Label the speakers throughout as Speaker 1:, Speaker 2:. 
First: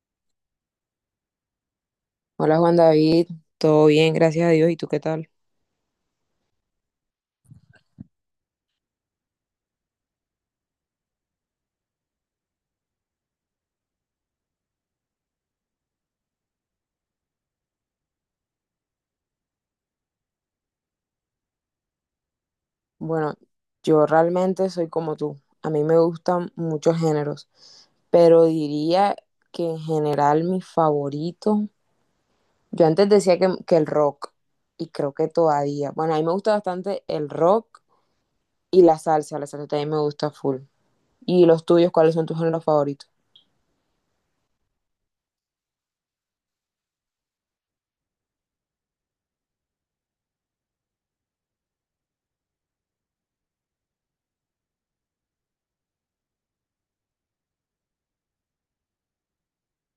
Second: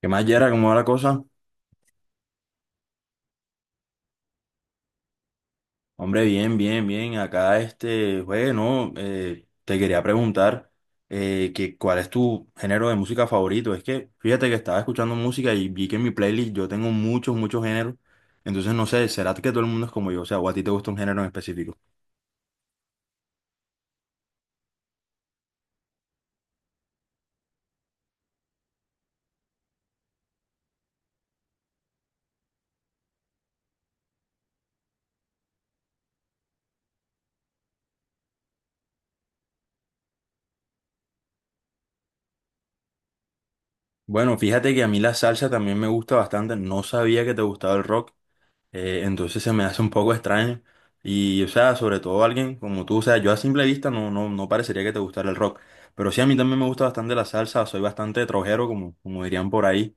Speaker 1: ¿Qué más, Yera? ¿Cómo va la cosa?
Speaker 2: Hola Juan David, todo bien, gracias a Dios. ¿Y tú qué tal?
Speaker 1: Hombre, bien, bien, bien. Acá, bueno, te quería preguntar que cuál es tu género de música favorito. Es que, fíjate que estaba escuchando música y vi que en mi playlist yo tengo muchos géneros. Entonces, no sé, ¿será que todo el mundo es como yo? O sea, ¿o a ti te gusta un género en específico?
Speaker 2: Bueno, yo realmente soy como tú. A mí me gustan muchos géneros, pero diría que en general mi favorito, yo antes decía que el rock y creo que todavía. Bueno, a mí me gusta bastante el rock y la salsa también me gusta full. ¿Y los tuyos, cuáles son tus géneros favoritos?
Speaker 1: Bueno, fíjate que a mí la salsa también me gusta bastante. No sabía que te gustaba el rock. Entonces se me hace un poco extraño. Y, o sea, sobre todo alguien como tú, o sea, yo a simple vista no parecería que te gustara el rock. Pero sí, a mí también me gusta bastante la salsa, soy bastante trojero, como dirían por ahí.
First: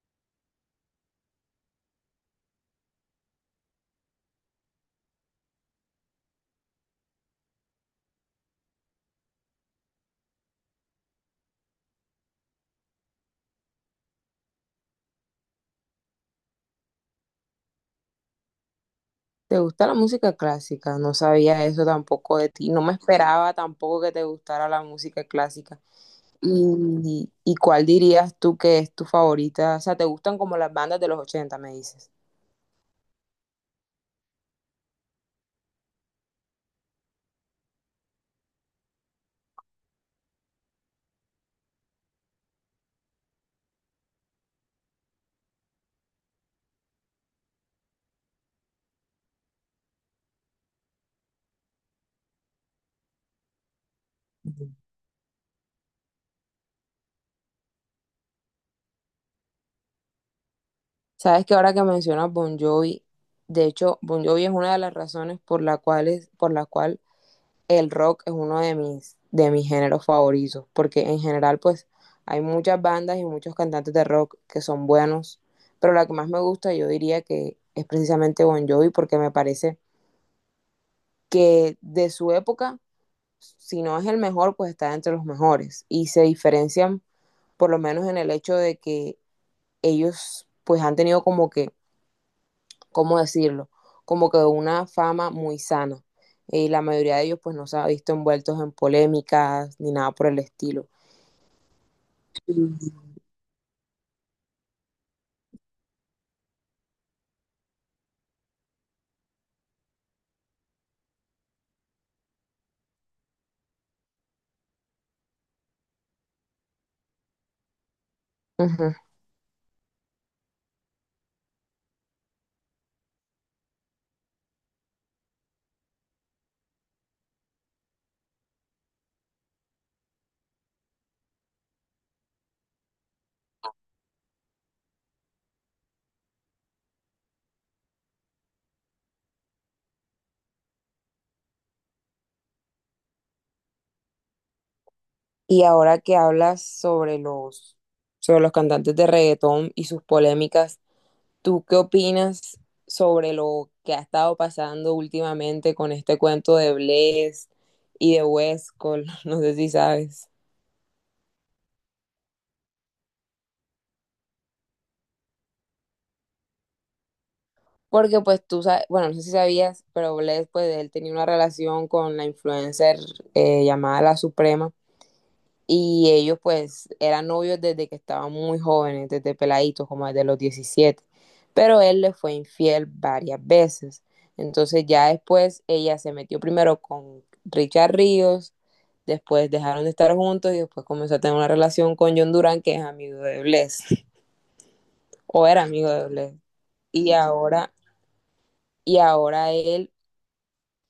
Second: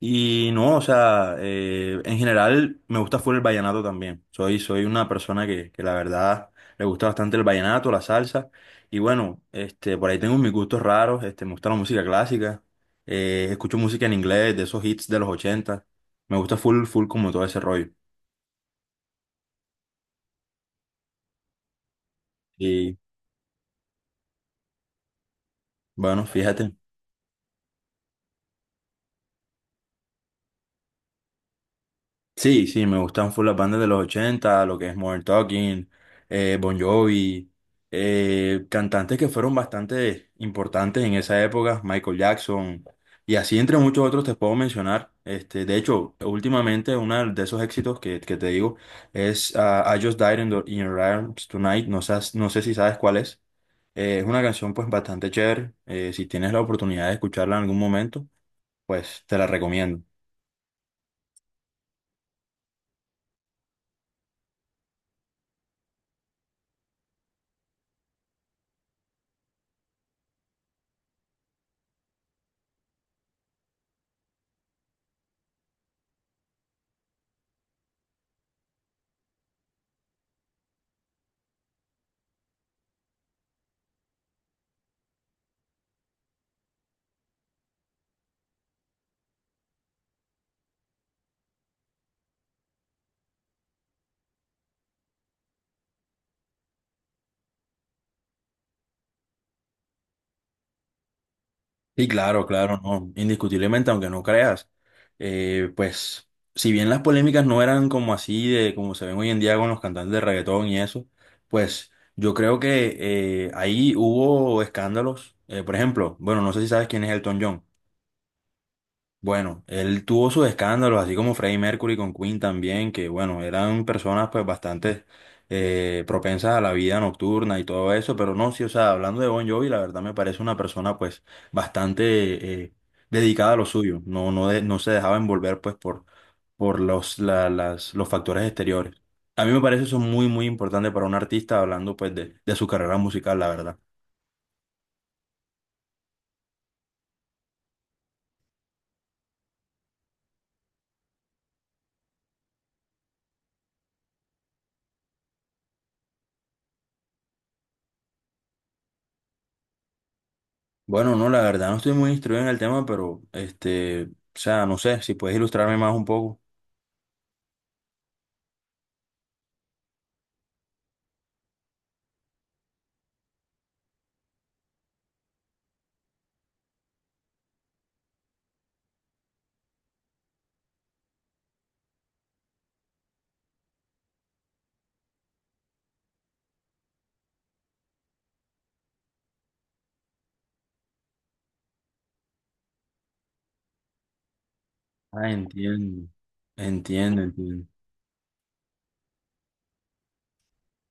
Speaker 1: Y no, o sea, en general me gusta full el vallenato también. Soy una persona que la verdad le gusta bastante el vallenato, la salsa. Y bueno, por ahí tengo mis gustos raros, me gusta la música clásica, escucho música en inglés, de esos hits de los ochenta. Me gusta full como todo ese rollo.
Speaker 2: ¿Te gusta la música clásica? No sabía eso tampoco de ti, no me
Speaker 1: Y
Speaker 2: esperaba tampoco que te gustara la música clásica.
Speaker 1: bueno, fíjate.
Speaker 2: ¿Y cuál dirías tú que es tu favorita? O sea, ¿te gustan como las bandas de los 80, me dices?
Speaker 1: Sí, Me gustan full las bandas de los ochenta, lo que es Modern Talking, Bon Jovi, cantantes que fueron bastante importantes en esa época, Michael Jackson, y así entre muchos otros te puedo mencionar. Este, de hecho, últimamente uno de esos éxitos que te digo es I Just Died in Your Arms Tonight. No, no sé si sabes cuál es. Es una
Speaker 2: Ujú.
Speaker 1: canción pues bastante chévere. Eh, si tienes la oportunidad de escucharla en algún momento, pues te la recomiendo.
Speaker 2: Sabes que ahora que mencionas Bon Jovi, de hecho, Bon Jovi es una de las razones por la cual por la cual el rock es uno de mis géneros favoritos, porque en general, pues, hay muchas bandas y muchos cantantes de rock que son buenos, pero la que más me gusta, yo diría que es precisamente Bon Jovi, porque me parece que de su época, si no es el mejor, pues está entre los mejores. Y se diferencian por lo menos en el hecho de que ellos pues han tenido como que, ¿cómo decirlo? Como que una fama muy sana. La mayoría de ellos pues no se ha visto envueltos en polémicas ni nada por el estilo.
Speaker 1: Sí, claro, claro,
Speaker 2: Uh
Speaker 1: no, indiscutiblemente, aunque no creas, pues si bien las polémicas no eran como así de como se ven hoy en día con los cantantes de reggaetón y eso, pues yo creo que ahí hubo escándalos. Eh, por ejemplo, bueno, no sé si sabes quién es Elton John.
Speaker 2: -huh.
Speaker 1: Bueno, él tuvo sus escándalos, así como Freddie Mercury con Queen también, que bueno, eran personas pues bastante propensas a la vida nocturna y todo eso. Pero no, sí, o sea, hablando de Bon Jovi, la verdad me parece una persona pues bastante dedicada a lo suyo. No se dejaba envolver pues por los factores exteriores. A mí me parece eso muy, muy importante para un artista hablando pues de su carrera musical, la verdad.
Speaker 2: Y ahora que hablas sobre sobre los cantantes de reggaetón y sus polémicas, ¿tú qué opinas sobre lo que ha estado pasando últimamente con este cuento de Blaze y de Westcol? No sé si sabes.
Speaker 1: Bueno, no, la verdad no estoy muy instruido en el tema, pero o sea, no sé si puedes ilustrarme más un poco.
Speaker 2: Porque pues tú sabes, bueno, no sé si sabías, pero Blaze pues él tenía una relación con la influencer llamada La Suprema. Y ellos pues eran novios desde que estaban muy jóvenes, desde peladitos, como desde los 17. Pero él le fue infiel varias veces. Entonces ya después ella se metió primero con Richard Ríos, después dejaron de estar juntos y después comenzó a tener una relación con John Durán, que es amigo de Bless,
Speaker 1: Ah,
Speaker 2: o era amigo de
Speaker 1: entiendo,
Speaker 2: Bless. Y
Speaker 1: entiendo, entiendo.
Speaker 2: ahora, y ahora él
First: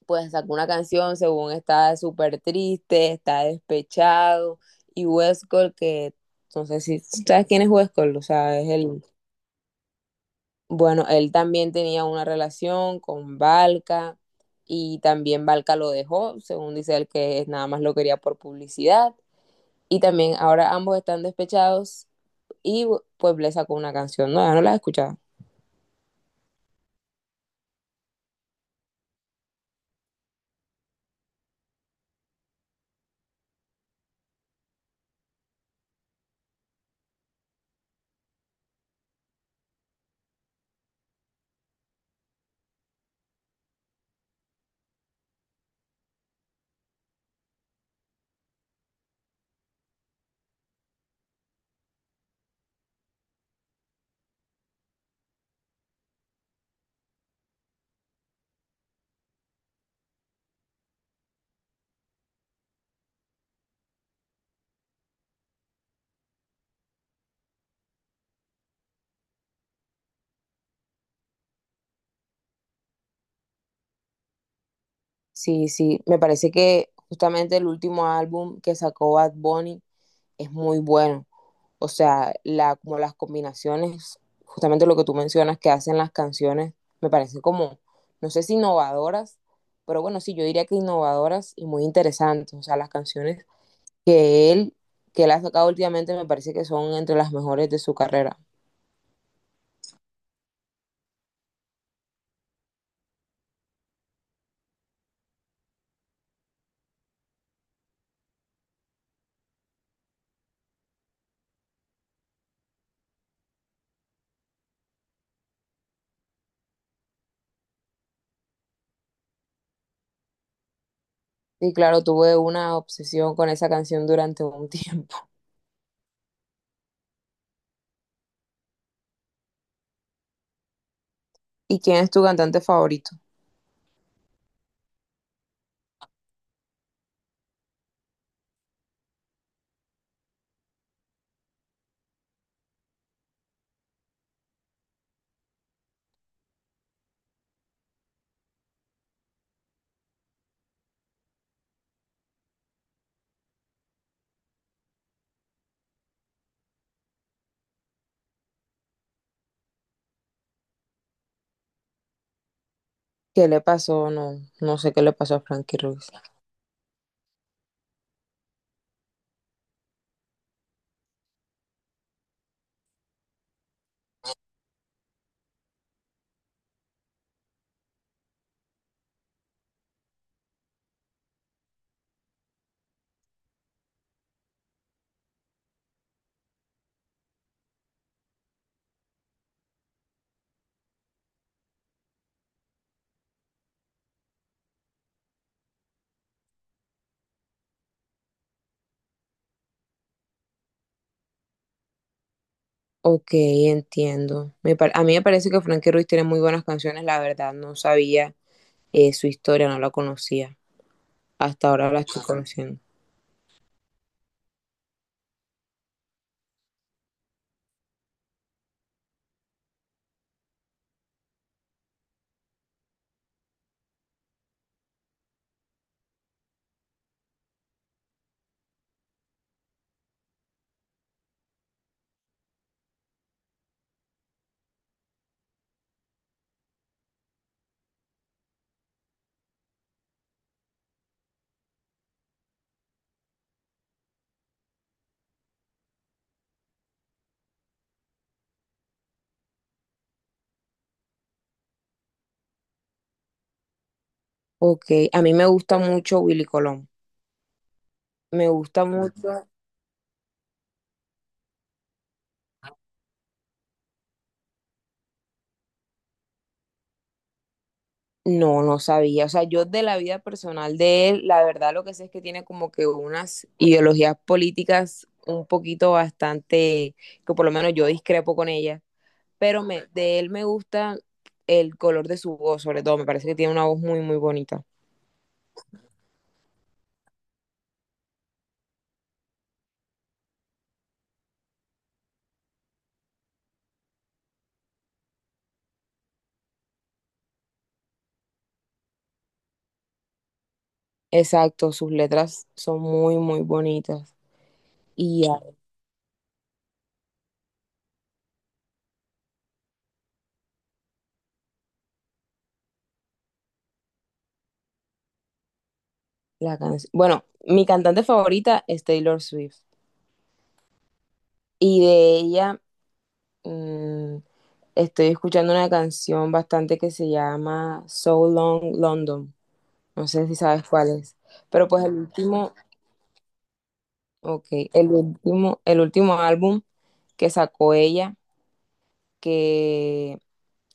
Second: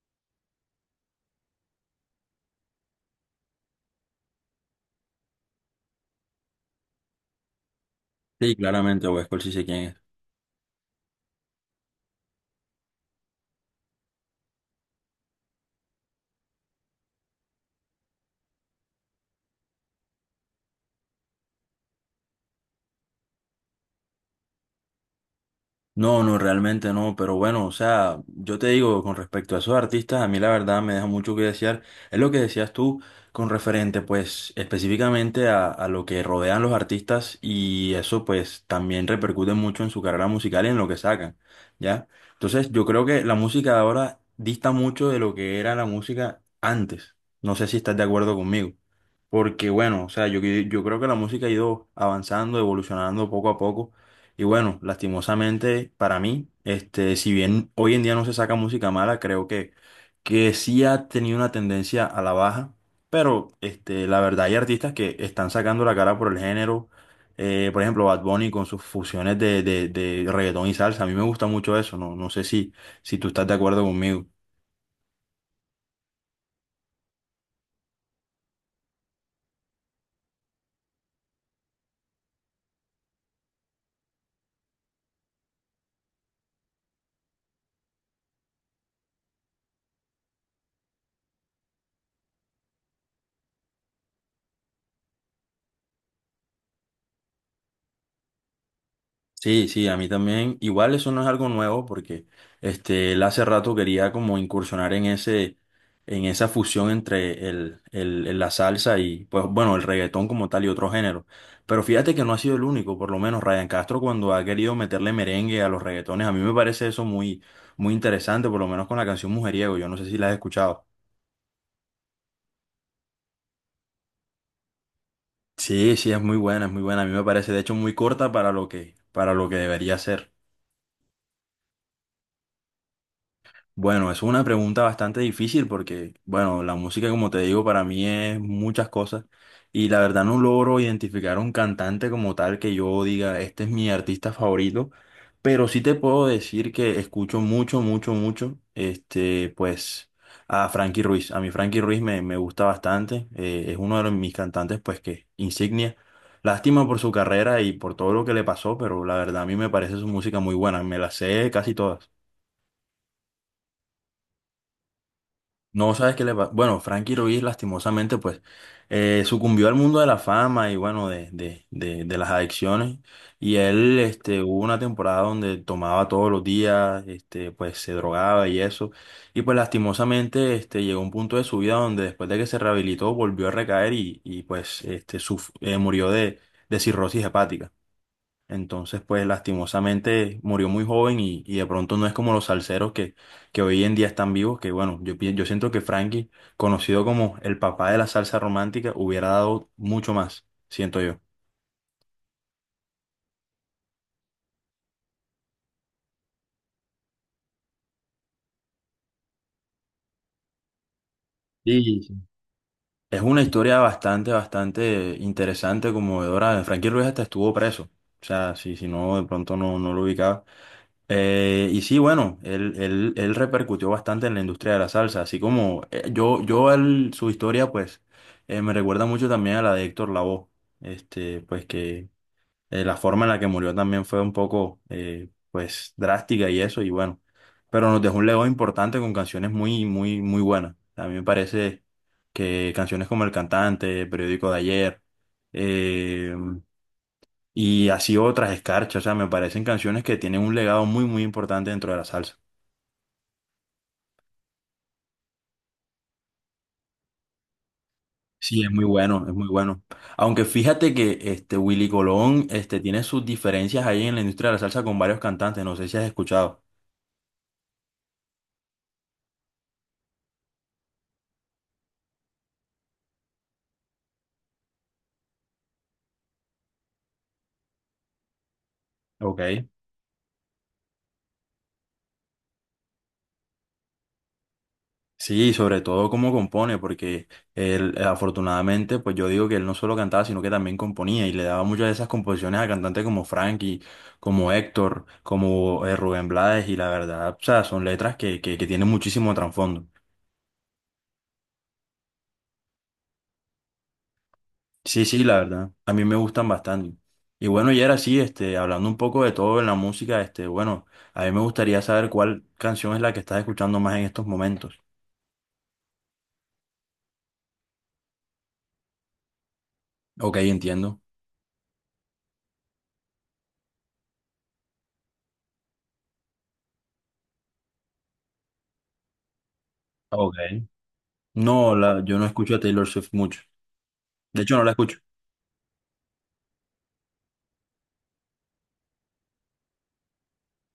Speaker 2: pues sacó una canción, según está súper triste, está despechado, y Westcott, que no sé si sabes quién es Westcott, o
Speaker 1: Sí,
Speaker 2: sea, es el,
Speaker 1: claramente, Westworld sí sé quién es.
Speaker 2: bueno, él también tenía una relación con Valka, y también Valka lo dejó, según dice él que nada más lo quería por publicidad, y también ahora ambos están despechados, y pues le sacó una canción, no, ya no la he escuchado.
Speaker 1: No, no, realmente no, pero bueno, o sea, yo te digo, con respecto a esos artistas, a mí la verdad me deja mucho que desear. Es lo que decías tú con referente, pues, específicamente a lo que rodean los artistas y eso, pues, también repercute mucho en su carrera musical y en lo que sacan, ¿ya? Entonces, yo creo que la música de ahora dista mucho de lo que era la música antes. No sé si estás de acuerdo conmigo. Porque bueno, o sea, yo creo que la música ha ido avanzando, evolucionando poco a poco. Y bueno, lastimosamente para mí, si bien hoy en día no se saca música mala, creo que sí ha tenido una tendencia a la baja, pero la verdad hay artistas que están sacando la cara por el género. Eh, por ejemplo Bad Bunny con sus fusiones de reggaetón y salsa, a mí me gusta mucho eso. No, no sé si tú estás de acuerdo conmigo.
Speaker 2: Sí, sí, me parece que justamente el último álbum que sacó Bad Bunny es muy bueno. O sea, la, como las combinaciones, justamente lo que tú mencionas que hacen las canciones, me parece como, no sé si innovadoras, pero bueno, sí, yo diría que innovadoras y muy interesantes. O sea, las canciones que él ha sacado últimamente me parece que son entre las mejores de su carrera.
Speaker 1: Sí, sí, a mí también. Igual eso no es algo nuevo porque él hace rato quería como incursionar en ese, en esa fusión entre la salsa y, pues bueno, el reggaetón como tal y otro género. Pero fíjate que no ha sido el único. Por lo menos Ryan Castro, cuando ha querido meterle merengue a los reggaetones, a mí me parece eso muy, muy interesante, por lo menos con la canción Mujeriego, yo no sé si la has escuchado.
Speaker 2: Y claro, tuve una obsesión con esa canción durante un tiempo.
Speaker 1: Sí, sí, es muy buena, es muy buena. A mí me parece de hecho muy corta para lo que debería ser.
Speaker 2: ¿Y quién es tu cantante favorito?
Speaker 1: Bueno, es una pregunta bastante difícil porque, bueno, la música, como te digo, para mí es muchas cosas, y la verdad no logro identificar un cantante como tal que yo diga, este es mi artista favorito, pero sí te puedo decir que escucho mucho, pues, a Frankie Ruiz. A mí Frankie Ruiz me gusta bastante. Eh, es uno de mis cantantes, pues, que insignia. Lástima por su carrera y por todo lo que le pasó, pero la verdad a mí me parece su música muy buena, me la sé casi todas.
Speaker 2: ¿Qué le pasó? No, no sé qué le pasó a Frankie
Speaker 1: No
Speaker 2: Ruiz.
Speaker 1: sabes qué le pasa. Bueno, Frankie Ruiz lastimosamente pues sucumbió al mundo de la fama y bueno, de las adicciones. Y él hubo una temporada donde tomaba todos los días. Este, pues se drogaba y eso. Y pues lastimosamente llegó a un punto de su vida donde después de que se rehabilitó volvió a recaer y pues murió de cirrosis hepática. Entonces, pues lastimosamente murió muy joven y de pronto no es como los salseros que hoy en día están vivos, que bueno, yo siento que Frankie, conocido como el papá de la salsa romántica, hubiera dado mucho más, siento yo.
Speaker 2: Ok, entiendo. A mí me parece que Frankie Ruiz tiene muy buenas canciones, la verdad. No sabía su historia, no la conocía. Hasta ahora la
Speaker 1: Sí, sí.
Speaker 2: estoy conociendo.
Speaker 1: Es una historia bastante, bastante interesante, conmovedora. Frankie Ruiz hasta estuvo preso. O sea, si no, de pronto no lo ubicaba. Y sí, bueno, él repercutió bastante en la industria de la salsa, así como su historia, pues, me recuerda mucho también a la de Héctor Lavoe. Este, pues que la forma en la que murió también fue un poco, pues, drástica y eso, y bueno, pero nos dejó un legado importante con canciones muy, muy, muy buenas. A mí me parece que canciones como El Cantante, Periódico de Ayer, eh, y así otras, Escarcha, o sea, me parecen canciones que tienen un legado muy, muy importante dentro de la salsa.
Speaker 2: Ok, a mí me gusta mucho Willy Colón. Me
Speaker 1: Sí, es
Speaker 2: gusta
Speaker 1: muy bueno, es
Speaker 2: mucho.
Speaker 1: muy bueno. Aunque fíjate que este Willy Colón, tiene sus diferencias ahí en la industria de la salsa con varios cantantes, no sé si has escuchado.
Speaker 2: No, no sabía. O sea, yo de la vida personal de él, la verdad lo que sé es que tiene como que unas ideologías políticas un poquito bastante, que por lo menos yo discrepo con ellas.
Speaker 1: Ok.
Speaker 2: De él me gusta el color de su voz, sobre todo. Me parece que tiene una voz muy, muy bonita.
Speaker 1: Sí, sobre todo cómo compone, porque él afortunadamente, pues yo digo que él no solo cantaba, sino que también componía y le daba muchas de esas composiciones a cantantes como Frankie, como Héctor, como Rubén Blades, y la verdad, o sea, son letras que tienen muchísimo trasfondo.
Speaker 2: Exacto, sus letras son muy, muy bonitas.
Speaker 1: Sí, sí,
Speaker 2: Y
Speaker 1: la
Speaker 2: a-
Speaker 1: verdad. A mí me gustan bastante. Y bueno, y era así, hablando un poco de todo en la música, bueno, a mí me gustaría saber cuál canción es la que estás escuchando más en estos momentos.
Speaker 2: la canción. Bueno, mi cantante favorita es Taylor Swift.
Speaker 1: Ok, entiendo.
Speaker 2: Y de ella mm, estoy escuchando una canción bastante que se llama So Long London. No sé si sabes
Speaker 1: Ok.
Speaker 2: cuál es. Pero
Speaker 1: No,
Speaker 2: pues
Speaker 1: la, yo no escucho a Taylor Swift mucho. De
Speaker 2: ok,
Speaker 1: hecho, no la
Speaker 2: el
Speaker 1: escucho.
Speaker 2: último, el último álbum que sacó ella, que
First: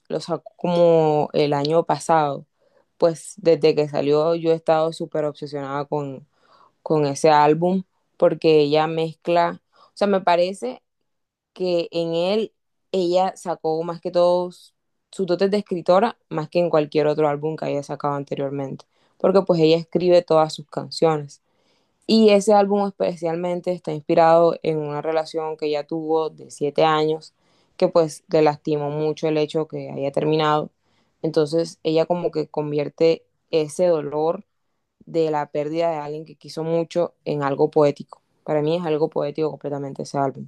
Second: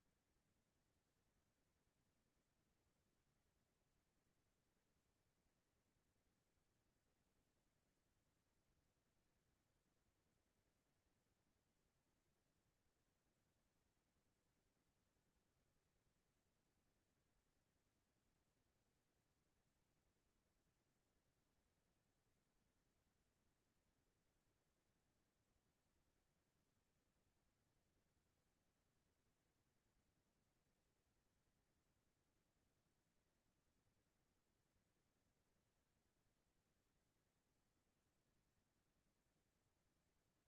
Speaker 2: lo sacó como el año pasado. Pues desde que salió yo he estado súper obsesionada con ese álbum porque ella mezcla, o sea, me parece que en él ella sacó más que todo su dotes de escritora más que en cualquier otro álbum que haya sacado anteriormente, porque pues ella escribe todas sus canciones. Y ese álbum especialmente está inspirado en una relación que ella tuvo de 7 años, que pues le lastimó mucho el hecho que haya terminado. Entonces ella como que convierte ese dolor de la pérdida de alguien que quiso mucho en algo poético. Para mí es algo poético completamente ese álbum.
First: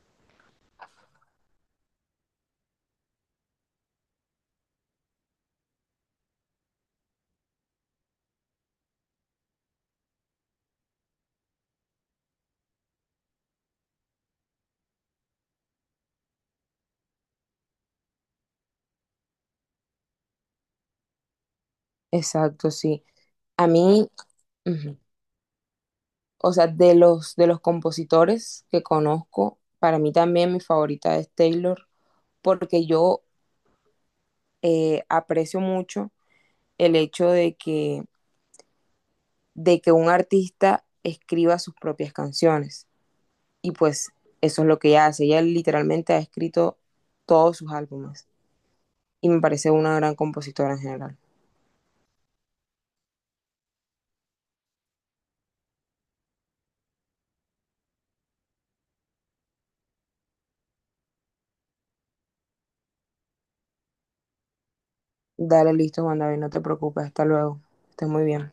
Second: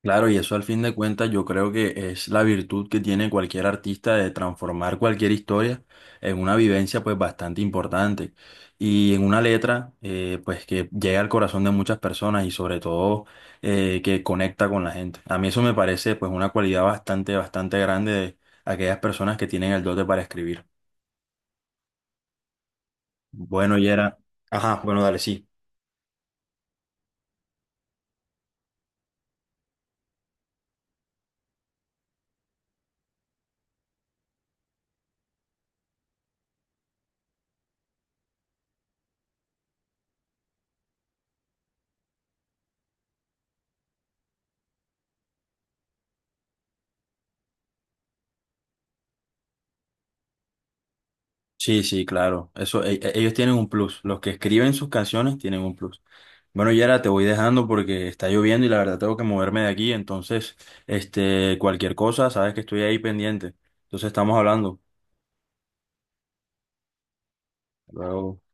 Speaker 1: Claro, y eso al fin de cuentas yo creo que es la virtud que tiene cualquier artista de transformar cualquier historia en una vivencia pues bastante importante y en una letra, pues, que llega al corazón de muchas personas, y sobre todo que conecta con la gente. A mí eso me parece pues una cualidad bastante, bastante grande de aquellas personas que tienen el dote para escribir.
Speaker 2: Exacto, sí. A
Speaker 1: Bueno, y
Speaker 2: mí,
Speaker 1: era...
Speaker 2: uh
Speaker 1: Ajá,
Speaker 2: -huh,
Speaker 1: bueno, dale, sí.
Speaker 2: o sea, de los compositores que conozco, para mí también mi favorita es Taylor, porque yo aprecio mucho el hecho de que un artista escriba sus propias canciones. Y pues eso es lo que ella hace. Ella literalmente ha escrito todos sus álbumes y me parece una gran compositora en general.
Speaker 1: Sí, sí, claro. Eso, ellos tienen un plus. Los que escriben sus canciones tienen un plus. Bueno, Yara, te voy dejando porque está lloviendo y la verdad tengo que moverme de aquí. Entonces, cualquier cosa, sabes que estoy ahí pendiente. Entonces estamos hablando.
Speaker 2: Dale, listo, Juan David, no te preocupes, hasta luego. Estés muy
Speaker 1: Luego.
Speaker 2: bien.